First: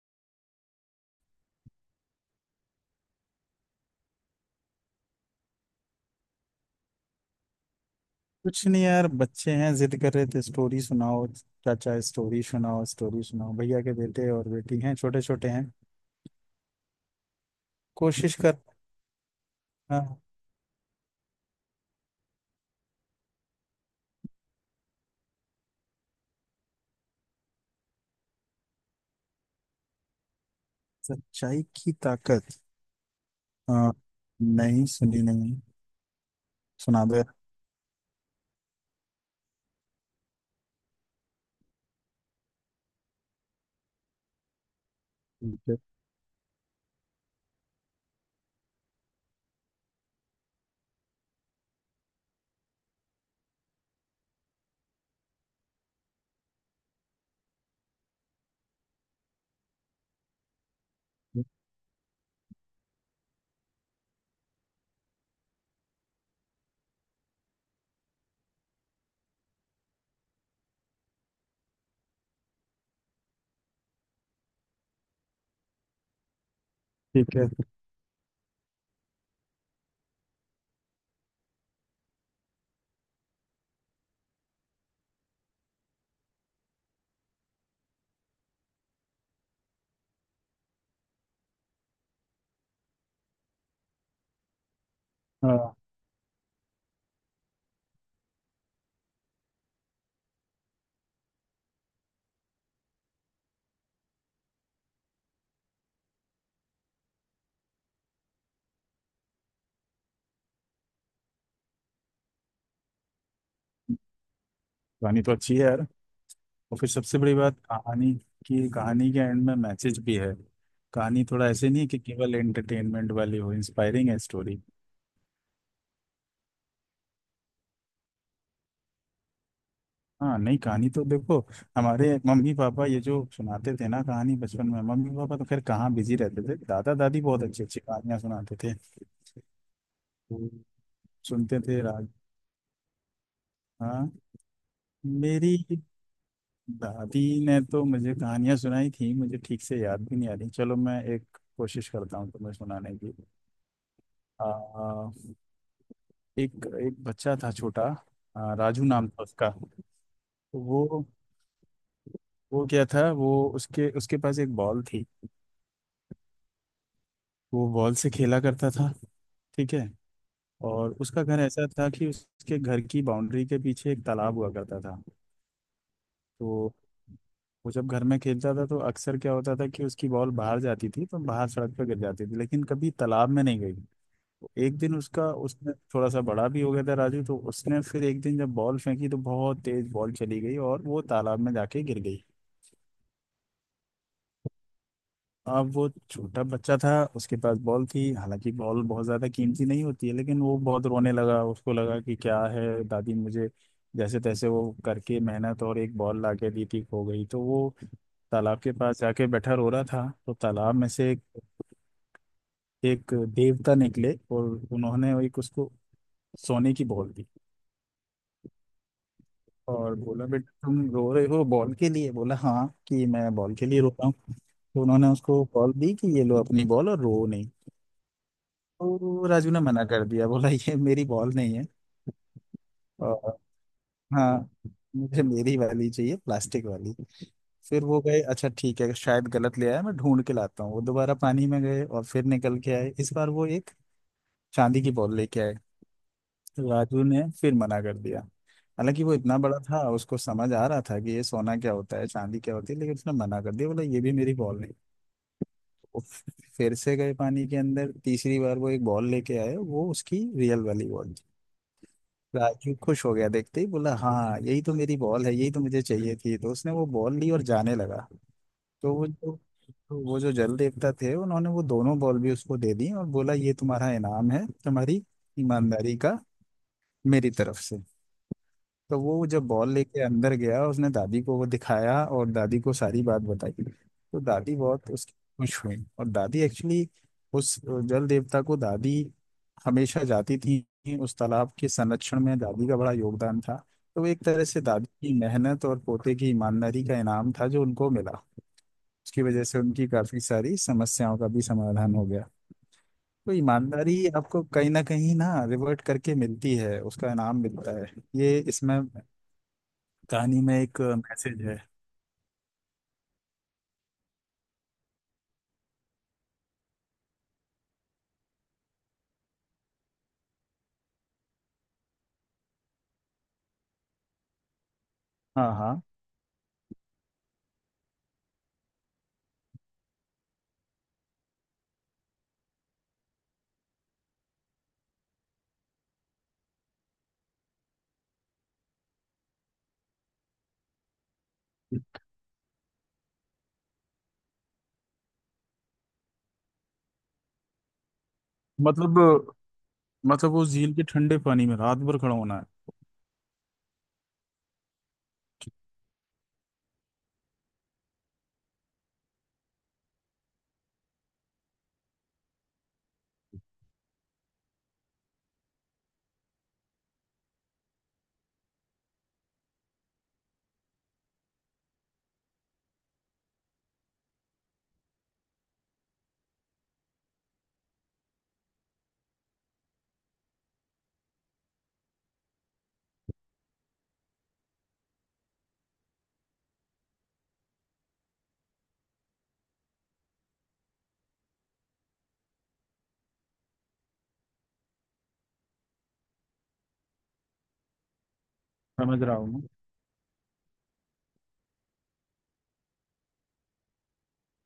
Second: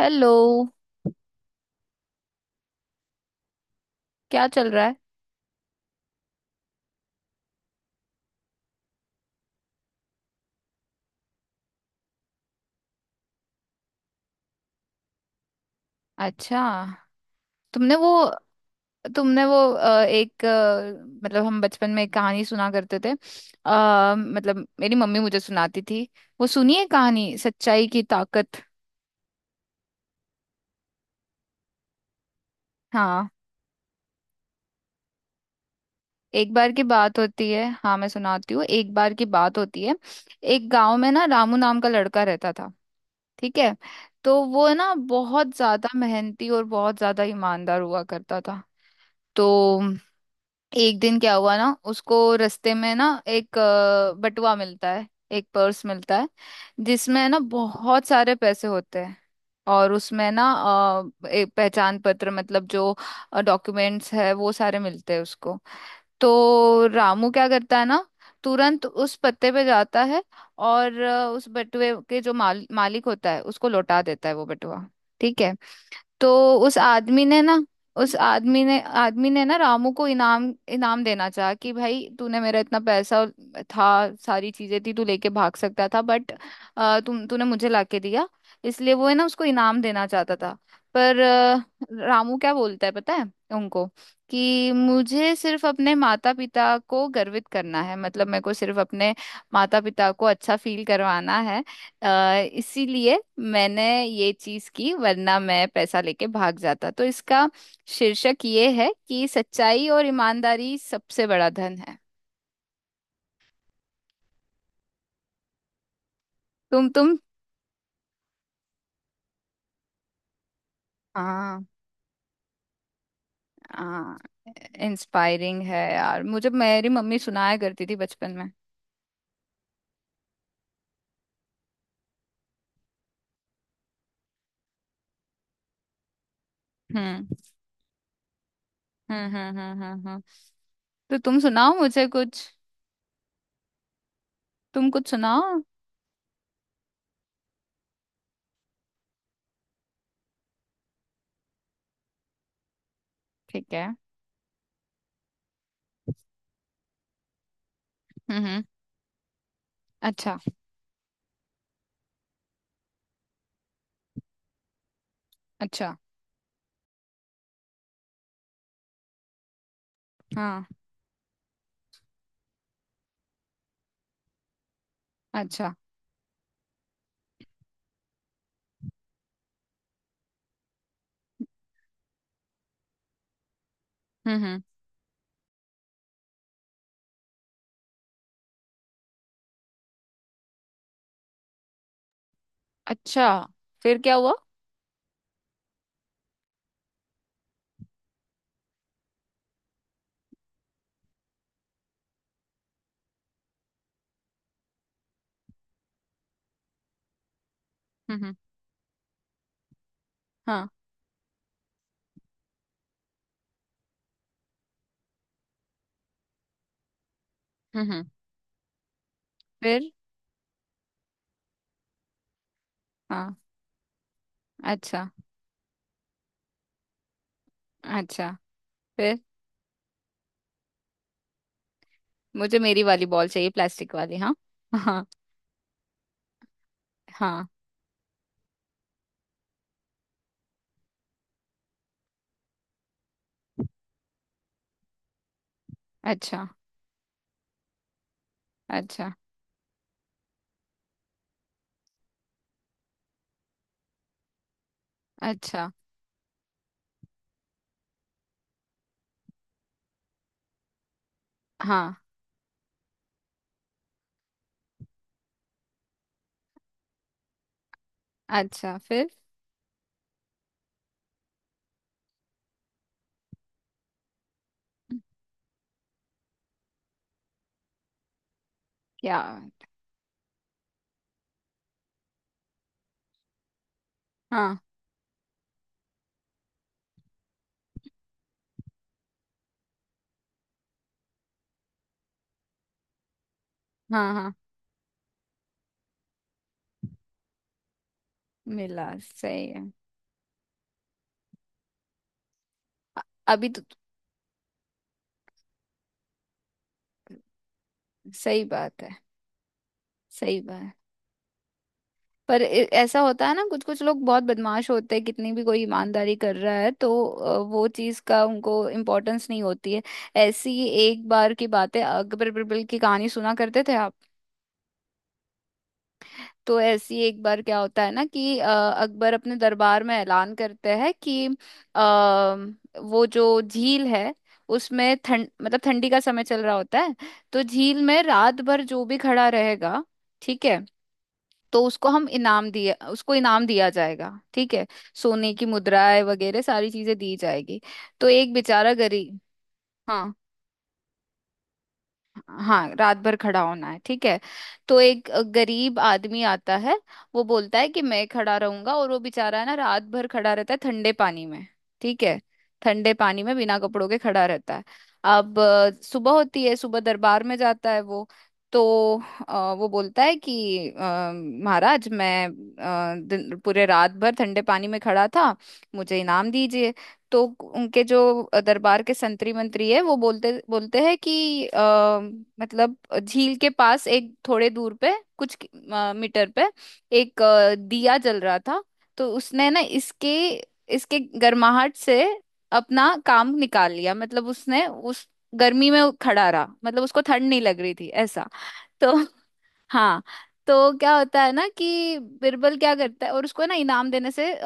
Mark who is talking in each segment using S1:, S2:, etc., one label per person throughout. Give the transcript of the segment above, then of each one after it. S1: Hello. क्या चल रहा है?
S2: कुछ नहीं यार, बच्चे हैं जिद कर रहे थे स्टोरी सुनाओ, चाचा स्टोरी सुनाओ स्टोरी सुनाओ। भैया के बेटे और बेटी हैं, छोटे छोटे हैं,
S1: अच्छा। तुमने वो
S2: कोशिश कर।
S1: तुमने वो
S2: हाँ।
S1: एक मतलब हम बचपन में एक कहानी सुना करते थे। मतलब मेरी मम्मी मुझे सुनाती थी। वो सुनिए कहानी, सच्चाई की ताकत।
S2: सच्चाई की ताकत।
S1: हाँ।
S2: हाँ, नहीं सुनी, नहीं,
S1: एक बार की
S2: सुना दो
S1: बात
S2: यार।
S1: होती है, हाँ मैं सुनाती हूँ, एक बार की बात होती है। एक गांव में ना, रामू नाम का लड़का रहता था। ठीक है। तो वो ना बहुत
S2: ठीक है।
S1: ज्यादा मेहनती और बहुत ज्यादा ईमानदार हुआ करता था। तो एक दिन क्या हुआ ना, उसको रास्ते में ना एक बटुआ मिलता है। एक पर्स मिलता है जिसमें ना बहुत सारे पैसे होते हैं। और उसमें ना एक पहचान पत्र, मतलब जो डॉक्यूमेंट्स है वो सारे मिलते हैं उसको। तो रामू क्या करता है ना, तुरंत उस पत्ते पे जाता है और उस बटुए के जो मालिक होता है उसको लौटा देता है वो बटुआ। ठीक है। तो उस आदमी
S2: ठीक
S1: ने
S2: है।
S1: ना रामू को इनाम इनाम देना चाहा, कि भाई तूने मेरा इतना पैसा और था, सारी चीजें थी, तू लेके भाग सकता था बट तुम तूने मुझे लाके दिया, इसलिए वो है ना उसको इनाम देना चाहता था। पर रामू क्या बोलता है पता है उनको, कि मुझे सिर्फ
S2: हाँ।
S1: अपने माता पिता को गर्वित करना है, मतलब मेरे को सिर्फ अपने माता पिता को अच्छा फील करवाना है। अ, इसीलिए मैंने ये चीज की, वरना मैं पैसा लेके भाग जाता। तो इसका शीर्षक ये है कि सच्चाई और ईमानदारी सबसे बड़ा धन है।
S2: कहानी तो अच्छी है यार। और
S1: तुम
S2: फिर
S1: तुम
S2: सबसे बड़ी बात कहानी की, कहानी के एंड में मैसेज भी है। कहानी थोड़ा
S1: हाँ।
S2: ऐसे नहीं है कि केवल एंटरटेनमेंट वाली हो, इंस्पायरिंग है
S1: हाँ।
S2: स्टोरी।
S1: इंस्पायरिंग है यार, मुझे मेरी मम्मी सुनाया करती थी बचपन में।
S2: हाँ, नहीं कहानी तो देखो, हमारे मम्मी पापा ये जो सुनाते थे ना कहानी बचपन में, मम्मी पापा तो खैर कहाँ बिजी रहते थे, दादा दादी
S1: हम्म।
S2: बहुत अच्छी अच्छी कहानियां सुनाते थे
S1: हम्म। हम्म। हम्म। हम्म। हम्म।
S2: तो
S1: तो तुम
S2: सुनते
S1: सुनाओ
S2: थे
S1: मुझे
S2: राज।
S1: कुछ।
S2: हाँ।
S1: तुम कुछ
S2: मेरी
S1: सुनाओ।
S2: दादी ने तो मुझे कहानियां सुनाई थी, मुझे ठीक से याद भी नहीं आ रही। चलो मैं एक कोशिश करता हूँ तुम्हें सुनाने की।
S1: ठीक है।
S2: आ, एक एक बच्चा था छोटा।
S1: हम्म। हम्म।
S2: राजू नाम था उसका। तो
S1: अच्छा।
S2: वो वो क्या था, वो उसके उसके पास एक बॉल थी।
S1: अच्छा।
S2: वो बॉल से खेला करता था, ठीक है।
S1: हाँ।
S2: और उसका घर ऐसा था कि उसके घर की बाउंड्री के पीछे एक तालाब हुआ करता था।
S1: अच्छा।
S2: तो वो जब घर में खेलता था तो अक्सर क्या होता था कि उसकी बॉल बाहर जाती थी तो बाहर सड़क पर गिर जाती थी, लेकिन कभी तालाब में नहीं गई।
S1: हम्म।
S2: तो
S1: हम्म।
S2: एक दिन उसका, उसने थोड़ा सा बड़ा भी हो गया था राजू, तो उसने फिर एक दिन जब बॉल फेंकी तो बहुत तेज बॉल चली गई और वो तालाब में जाके गिर गई।
S1: अच्छा, फिर क्या हुआ?
S2: अब वो छोटा बच्चा था, उसके पास बॉल थी, हालांकि बॉल बहुत ज़्यादा कीमती नहीं होती है, लेकिन वो बहुत रोने लगा। उसको लगा कि क्या है, दादी मुझे जैसे तैसे वो करके मेहनत और एक बॉल ला के दी थी, खो गई। तो वो
S1: हम्म। हम्म।
S2: तालाब के पास जाके बैठा रो रहा था, तो
S1: हाँ।
S2: तालाब में से एक देवता निकले और उन्होंने एक, उसको सोने की बॉल दी
S1: हम्म। हम्म। फिर।
S2: और बोला बेटा तुम रो रहे हो बॉल के लिए, बोला हाँ कि
S1: हाँ।
S2: मैं बॉल के लिए रो रहा हूँ। तो
S1: अच्छा।
S2: उन्होंने उसको बॉल दी कि ये लो अपनी बॉल और रो नहीं।
S1: अच्छा, फिर
S2: तो राजू ने मना कर दिया, बोला ये मेरी बॉल नहीं है
S1: मुझे मेरी वाली बॉल
S2: और
S1: चाहिए, प्लास्टिक वाली। हाँ।
S2: हाँ
S1: हाँ।
S2: मुझे मेरी वाली चाहिए, प्लास्टिक वाली।
S1: हाँ।
S2: फिर वो गए, अच्छा ठीक है शायद गलत ले आया, मैं ढूंढ के लाता हूँ। वो दोबारा पानी में गए और फिर निकल के आए, इस बार वो एक चांदी की बॉल लेके आए।
S1: अच्छा।
S2: तो राजू ने फिर मना कर दिया, हालांकि
S1: अच्छा।
S2: वो इतना बड़ा था उसको समझ आ रहा था कि ये सोना क्या होता है चांदी क्या होती है, लेकिन उसने मना कर दिया बोला ये भी मेरी बॉल नहीं।
S1: अच्छा।
S2: वो फिर से गए पानी के अंदर, तीसरी बार वो एक बॉल लेके आए, वो उसकी रियल वाली बॉल।
S1: हाँ।
S2: राजू खुश हो गया, देखते ही बोला हाँ यही तो मेरी बॉल है यही तो मुझे चाहिए थी। तो उसने वो बॉल ली और जाने लगा,
S1: अच्छा,
S2: तो वो
S1: फिर
S2: जो वो जो जल देवता थे उन्होंने वो दोनों बॉल भी उसको दे दी और बोला ये तुम्हारा इनाम है, तुम्हारी ईमानदारी का, मेरी तरफ से। तो
S1: क्या?
S2: वो जब बॉल लेके अंदर गया उसने दादी को वो दिखाया और दादी को सारी बात बताई, तो दादी
S1: हाँ।
S2: बहुत उसकी खुश हुई। और दादी एक्चुअली उस जल देवता को दादी हमेशा जाती थी, उस तालाब के संरक्षण में दादी का बड़ा योगदान था। तो वो
S1: हाँ।
S2: एक
S1: हाँ।
S2: तरह से दादी की मेहनत और पोते की ईमानदारी का इनाम था जो उनको मिला।
S1: मिला,
S2: उसकी वजह
S1: सही
S2: से
S1: है।
S2: उनकी काफी सारी समस्याओं का भी समाधान हो गया।
S1: अ-
S2: तो
S1: अभी तो
S2: ईमानदारी आपको कहीं ना रिवर्ट करके मिलती है, उसका इनाम मिलता है। ये
S1: सही
S2: इसमें
S1: बात है। सही
S2: कहानी में
S1: बात है।
S2: एक मैसेज है।
S1: पर ऐसा होता है ना, कुछ कुछ लोग बहुत बदमाश होते हैं, कितनी भी कोई ईमानदारी कर रहा है तो वो चीज का उनको इम्पोर्टेंस नहीं होती है। ऐसी एक बार की बात है, अकबर बिरबल की कहानी सुना करते थे आप?
S2: हाँ हाँ।
S1: तो ऐसी एक बार क्या होता है ना कि अकबर अपने दरबार में ऐलान करते हैं कि अ, वो जो झील है, उसमें ठंड मतलब ठंडी का समय चल रहा होता है, तो झील में रात भर जो भी खड़ा रहेगा, ठीक है, तो उसको इनाम दिया जाएगा। ठीक है। सोने की मुद्राएं वगैरह सारी चीजें दी जाएगी। तो एक बेचारा
S2: मतलब
S1: गरीब। हाँ।
S2: मतलब वो झील के ठंडे पानी में रात भर खड़ा होना है।
S1: हाँ, रात भर खड़ा होना है, ठीक है। तो एक गरीब आदमी आता है, वो बोलता है कि मैं खड़ा रहूंगा, और वो बेचारा है ना, रात भर खड़ा रहता है ठंडे पानी में। ठीक है। ठंडे पानी में बिना कपड़ों के खड़ा रहता है। अब सुबह होती है, सुबह दरबार में जाता है वो। तो वो बोलता है कि महाराज मैं पूरे रात भर ठंडे पानी में खड़ा था, मुझे इनाम दीजिए। तो उनके जो दरबार के संतरी मंत्री है वो बोलते बोलते हैं कि मतलब झील के पास एक थोड़े दूर पे, कुछ मीटर पे एक दिया जल रहा था, तो उसने ना इसके इसके गर्माहट से अपना काम निकाल लिया, मतलब उसने उस गर्मी में खड़ा रहा, मतलब उसको ठंड नहीं लग रही थी ऐसा। तो
S2: समझ रहा हूँ मैं।
S1: हाँ, तो क्या होता है ना कि बिरबल क्या करता है, और उसको ना इनाम देने से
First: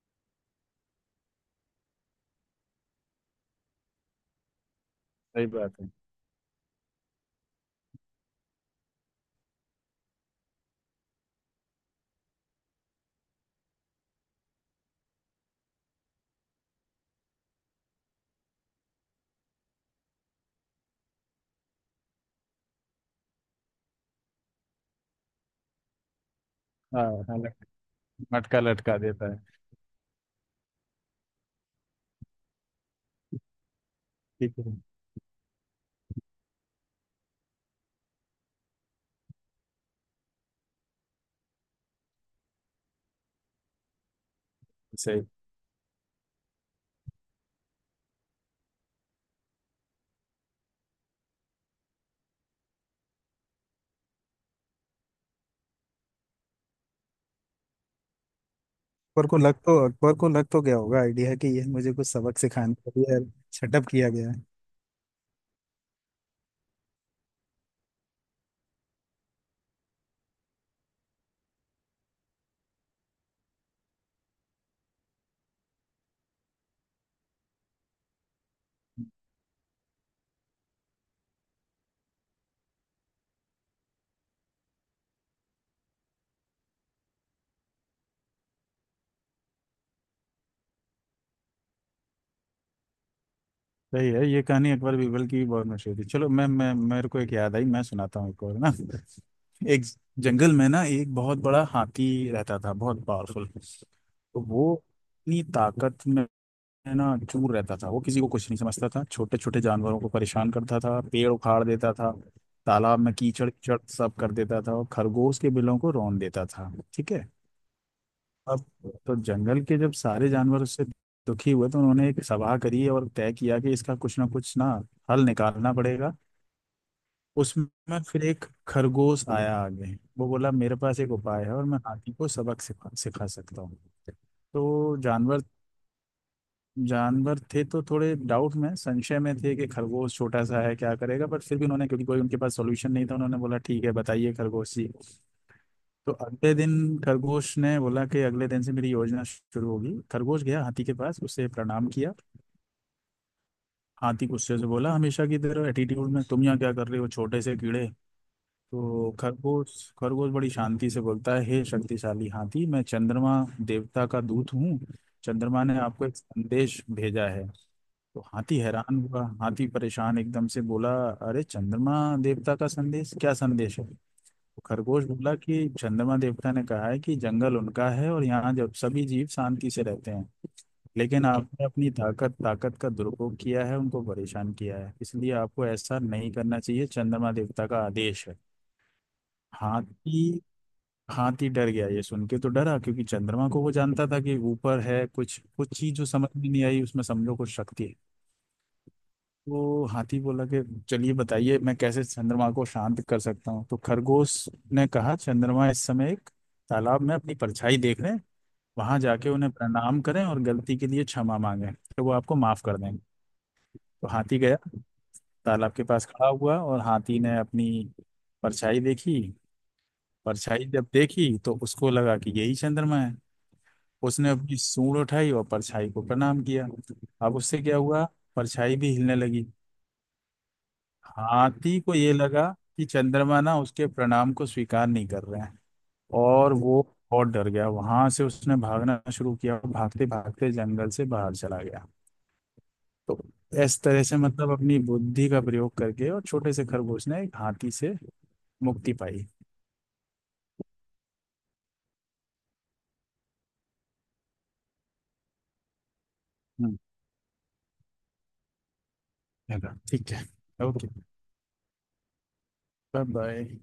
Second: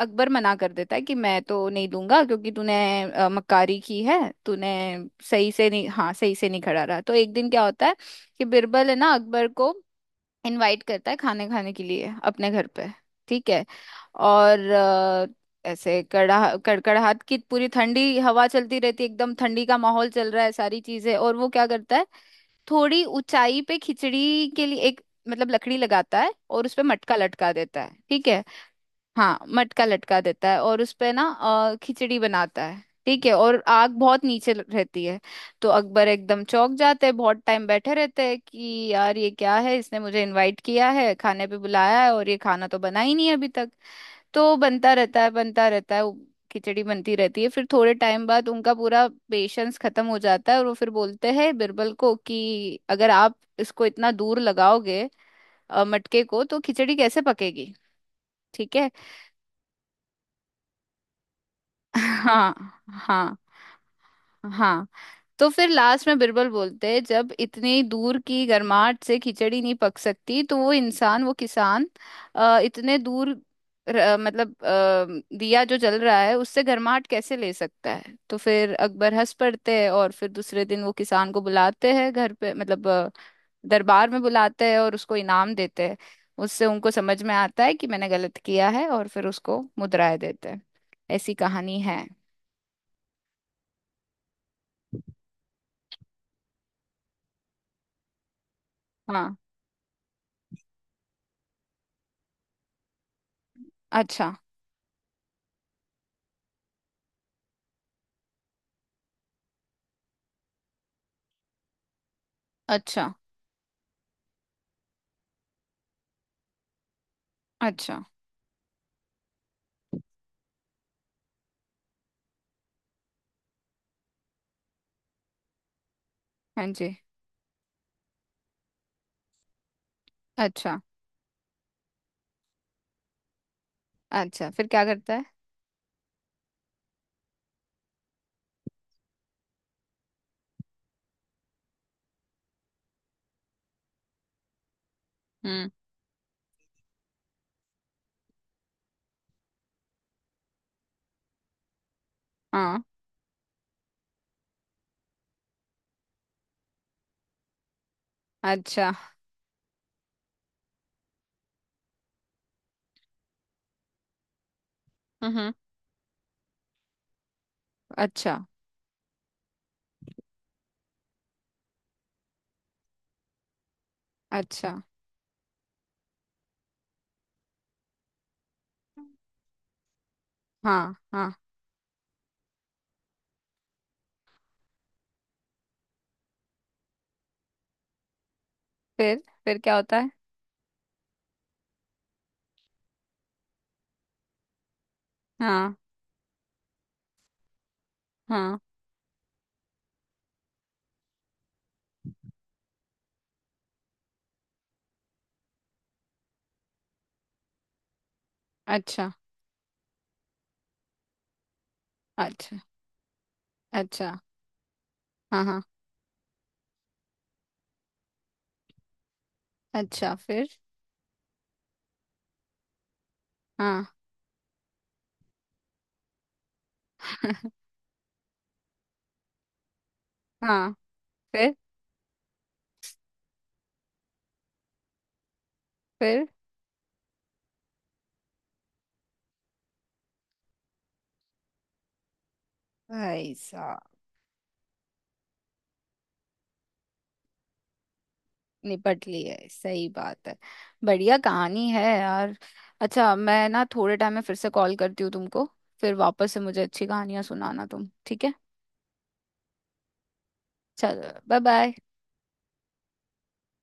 S1: अकबर मना कर देता है कि मैं तो नहीं दूंगा, क्योंकि तूने मक्कारी की है, तूने
S2: सही बात है।
S1: सही से नहीं खड़ा रहा। तो एक दिन क्या होता है कि बिरबल है ना, अकबर को इनवाइट करता है खाने खाने के लिए अपने घर पे। ठीक है। और ऐसे कड़ा कड़कड़ाहट की पूरी ठंडी हवा चलती रहती है, एकदम ठंडी का माहौल चल रहा है, सारी चीजें, और वो क्या करता है? थोड़ी ऊंचाई पे खिचड़ी के लिए एक, मतलब लकड़ी लगाता है और उस पे
S2: हाँ
S1: मटका
S2: हाँ,
S1: लटका देता है, ठीक है।
S2: मटका लटका देता
S1: हाँ,
S2: है।
S1: मटका लटका देता है, और उस पे ना खिचड़ी बनाता है, ठीक है, और आग बहुत नीचे
S2: ठीक है।
S1: रहती है। तो अकबर एकदम चौंक जाते हैं, बहुत टाइम बैठे रहते हैं कि यार ये क्या है, इसने मुझे इनवाइट किया है, खाने पे बुलाया है और ये खाना तो बना ही नहीं है अभी तक। तो बनता रहता
S2: सही।
S1: है, बनता रहता है वो, खिचड़ी बनती रहती है। फिर थोड़े टाइम बाद उनका पूरा पेशेंस खत्म हो जाता है और वो फिर बोलते हैं बिरबल को, कि अगर आप इसको इतना दूर लगाओगे मटके को, तो खिचड़ी कैसे पकेगी? ठीक है।
S2: अकबर को लग तो, अकबर को लग तो गया होगा आइडिया कि यह मुझे कुछ सबक
S1: हाँ।
S2: सिखाने के लिए
S1: हाँ।
S2: सेटअप किया गया है।
S1: हाँ। तो फिर लास्ट में बिरबल बोलते हैं, जब इतनी दूर की गर्माहट से खिचड़ी नहीं पक सकती तो वो किसान इतने दूर मतलब दिया जो जल रहा है उससे गर्माहट कैसे ले सकता है? तो फिर अकबर हंस पड़ते हैं, और फिर दूसरे दिन वो किसान को बुलाते हैं घर पे, मतलब दरबार में बुलाते हैं और उसको इनाम देते हैं। उससे उनको समझ में आता है कि मैंने गलत किया है, और फिर उसको मुद्राएं देते हैं। ऐसी कहानी है।
S2: सही है ये कहानी, अकबर बीरबल की भी बहुत मशहूर थी। चलो मैं मेरे को एक याद आई, मैं सुनाता हूँ एक और ना।
S1: हाँ।
S2: एक जंगल में ना एक बहुत बड़ा हाथी रहता था, बहुत पावरफुल।
S1: अच्छा।
S2: तो वो अपनी ताकत में, है ना, चूर रहता था। वो किसी को कुछ नहीं समझता था, छोटे छोटे जानवरों को परेशान करता था, पेड़ उखाड़ देता था, तालाब
S1: अच्छा।
S2: में कीचड़ कीचड़ सब कर देता था और खरगोश के बिलों को रौंद देता था, ठीक है।
S1: अच्छा।
S2: अब तो जंगल के जब सारे जानवर उससे दुखी हुए तो उन्होंने एक सभा करी और तय किया कि इसका कुछ ना हल निकालना पड़ेगा।
S1: हाँ जी।
S2: उसमें फिर एक खरगोश आया आगे, वो बोला मेरे
S1: अच्छा।
S2: पास एक उपाय है और मैं हाथी को सबक सिखा सिखा सकता हूँ।
S1: अच्छा, फिर क्या
S2: तो
S1: करता है?
S2: जानवर जानवर थे तो थोड़े डाउट में, संशय में थे कि खरगोश छोटा सा है क्या करेगा, बट फिर भी उन्होंने, क्योंकि कोई उनके पास सॉल्यूशन नहीं था, उन्होंने बोला ठीक है बताइए खरगोश जी।
S1: हम्म।
S2: तो अगले दिन, खरगोश ने बोला कि अगले दिन से मेरी योजना शुरू होगी। खरगोश गया हाथी के पास, उसे प्रणाम किया।
S1: हाँ।
S2: हाथी गुस्से से बोला हमेशा की तरह एटीट्यूड में, तुम यहाँ क्या कर रहे हो छोटे से कीड़े।
S1: अच्छा।
S2: तो खरगोश खरगोश बड़ी शांति से बोलता है, हे शक्तिशाली हाथी, मैं चंद्रमा देवता का दूत हूँ,
S1: हम्म।
S2: चंद्रमा ने आपको एक संदेश भेजा है। तो
S1: अच्छा।
S2: हाथी हैरान हुआ, हाथी परेशान एकदम से बोला, अरे चंद्रमा देवता का संदेश, क्या संदेश है। तो
S1: अच्छा।
S2: खरगोश बोला कि चंद्रमा देवता ने कहा है कि जंगल उनका है और यहाँ जब सभी जीव शांति से रहते हैं,
S1: हाँ।
S2: लेकिन
S1: हाँ।
S2: आपने अपनी ताकत ताकत का दुरुपयोग किया है, उनको परेशान किया है, इसलिए आपको ऐसा नहीं करना चाहिए, चंद्रमा देवता का आदेश है।
S1: फिर क्या होता है?
S2: हाथी हाथी डर गया ये सुन के, तो डरा क्योंकि चंद्रमा को वो जानता था कि ऊपर है कुछ,
S1: हाँ।
S2: कुछ चीज जो समझ में नहीं आई उसमें, समझो कुछ शक्ति है।
S1: हाँ।
S2: तो हाथी बोला कि चलिए बताइए मैं कैसे चंद्रमा को शांत कर सकता हूँ। तो खरगोश ने कहा चंद्रमा इस समय एक तालाब में अपनी परछाई देख रहे हैं, वहां
S1: अच्छा।
S2: जाके उन्हें प्रणाम करें और गलती के लिए क्षमा मांगे, तो वो आपको
S1: अच्छा।
S2: माफ कर देंगे। तो
S1: अच्छा।
S2: हाथी गया
S1: हाँ। हाँ।
S2: तालाब के पास, खड़ा हुआ और हाथी ने अपनी परछाई देखी।
S1: अच्छा। फिर।
S2: परछाई जब देखी तो उसको लगा कि यही चंद्रमा है।
S1: हाँ।
S2: उसने अपनी सूंड उठाई और परछाई को प्रणाम किया। अब उससे क्या हुआ, परछाई भी हिलने लगी।
S1: हाँ। फिर।
S2: हाथी को ये लगा कि चंद्रमा ना उसके प्रणाम को स्वीकार नहीं कर रहे हैं
S1: फिर
S2: और वो बहुत डर गया। वहां से उसने भागना शुरू किया और भागते भागते जंगल से बाहर चला गया। तो
S1: भाई साहब,
S2: इस तरह से मतलब अपनी बुद्धि का प्रयोग करके और छोटे से खरगोश ने एक हाथी से मुक्ति
S1: निपट ली
S2: पाई।
S1: है, सही बात है। बढ़िया कहानी है यार। अच्छा, मैं ना थोड़े टाइम में फिर से कॉल करती हूँ तुमको। फिर वापस से मुझे
S2: हम्म।
S1: अच्छी कहानियां सुनाना तुम, ठीक है?
S2: चलो, ठीक है। ओके।
S1: चलो बाय बाय।
S2: Bye bye.